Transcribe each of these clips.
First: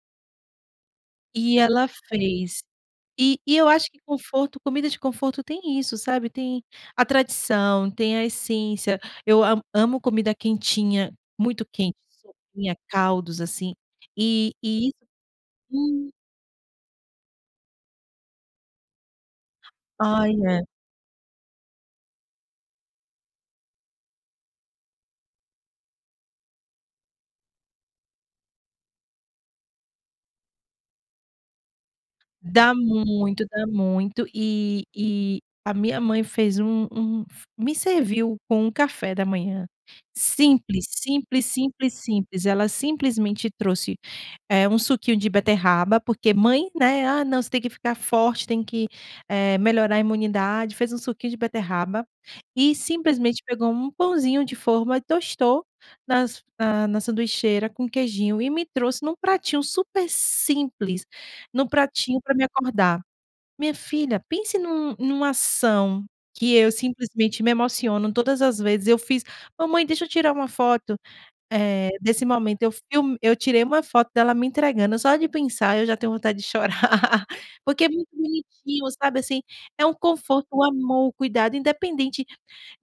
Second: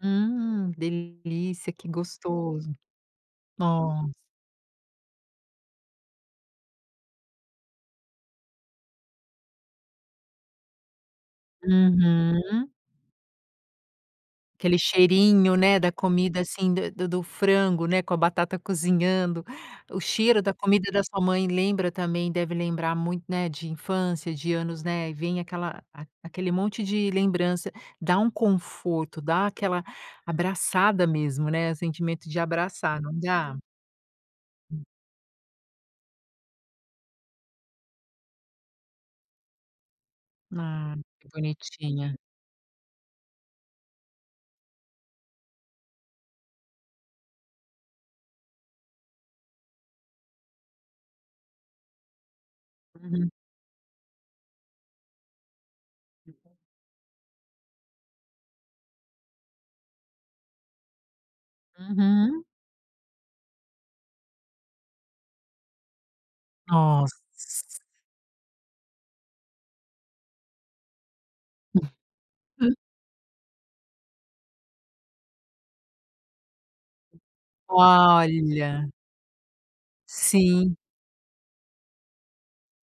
Hum, E delícia, ela que fez. gostoso. E e eu acho que Hã. conforto comida de conforto tem isso, sabe, tem a tradição, tem a essência, eu amo amo comida quentinha, muito quente, Uhum. sopinha, caldos, assim, e Aquele e isso, cheirinho, né, da sim. comida assim da do do frango, né, com a batata cozinhando, o Ai cheiro da é. comida da sua mãe lembra também deve lembrar muito, né, de infância, de anos, né, e vem aquela a aquele monte de lembrança, dá um conforto, dá aquela abraçada mesmo, né, sentimento de Dá abraçar, não muito, dá? dá muito e Hum. e a minha mãe fez um um me serviu com um café da manhã, simples, Ah, que simples, simples, bonitinha. simples, ela simplesmente trouxe, eh, um suquinho de beterraba, porque mãe, né, "Ah não, você tem que ficar forte, tem que, eh, melhorar a imunidade", fez um suquinho de beterraba e Uhum. simplesmente pegou um pãozinho de forma e tostou nas na na sanduicheira com queijinho e me trouxe em um pratinho super simples, em um pratinho para me Uhum. acordar. Minha filha, pense numa numa ação que eu Nossa. simplesmente me emociono todas as vezes eu fiz: "Mamãe, deixa eu tirar uma foto, eh, desse momento, eu [unintelligible] film eu tirei uma foto dela me entregando", só de pensar eu já tenho vontade de chorar, porque é muito bonitinho, Olha. sabe, assim, é um conforto, o Sim. amor, o cuidado, independente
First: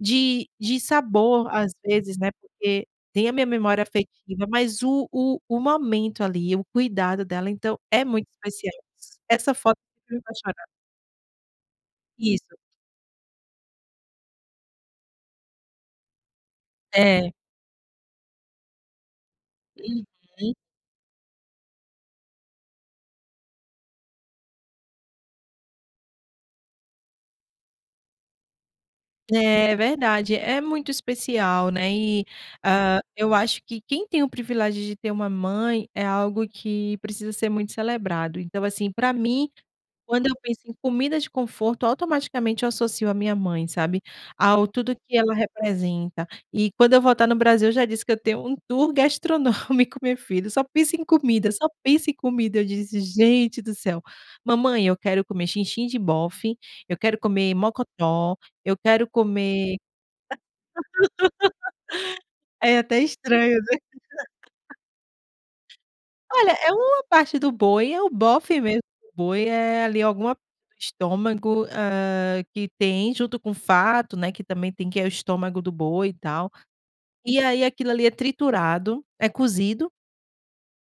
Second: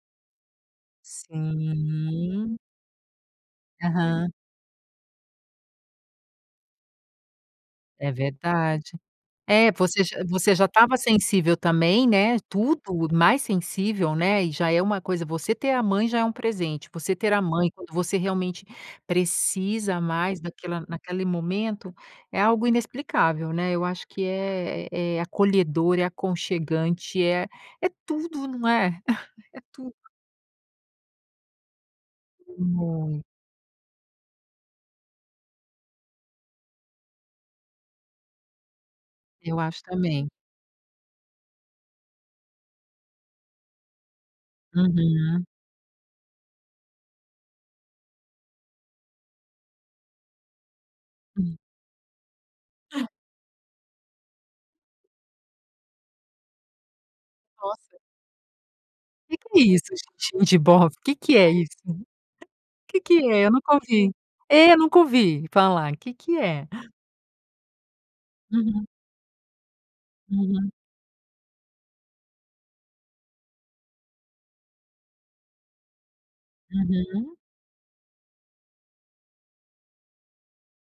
de de sabor, às vezes, né, Uhum. porque tem a minha memória Aham. afetiva, mas o o o momento, ali, o cuidado dela, então, é É muito especial. verdade. Essa É, foto você me já faz você já choras. estava sensível também, né. Isso. Tudo mais sensível, né. E já é uma coisa, você ter a mãe já é um presente, você ter É. a mãe, quando você realmente precisa mais Uhum. naquela naquele momento, é algo inexplicável, né, eu acho que é é acolhedor, é aconchegante, é é tudo, não é? É É, é tudo. verdade, é muito especial, né, e, hã, Muito. eu acho que quem tem o privilégio de ter uma mãe, é algo que precisa ser muito celebrado, então, assim, para mim, Eu acho quando também. eu penso em comida de conforto, automaticamente eu associo a minha mãe, sabe, ao tudo que ela Uhum. representa, e quando eu voltar no Brasil eu já disse que eu tenho um tour gastronômico, minha filha, só penso em comida, Hum. só penso em comida, eu disse: "Gente do céu, mamãe, eu quero comer xinxin de bofe, eu quero comer Nossa. mocotó, eu quero Que que é comer isso, xinxin de bofe, de que que é isso? É Que até que é? Eu estranho nunca né. ouvi. É, nunca ouvi falar, que que Olha, é? é uma parte do boi, é o bofe mesmo Uhum. do boi é, ali, alguma Uhum. [unintelligible] estômago, ah, que tem junto com o fato, né, que também tem que é o estômago do boi e tal. Uhum. E aí aquilo ali é triturado, é cozido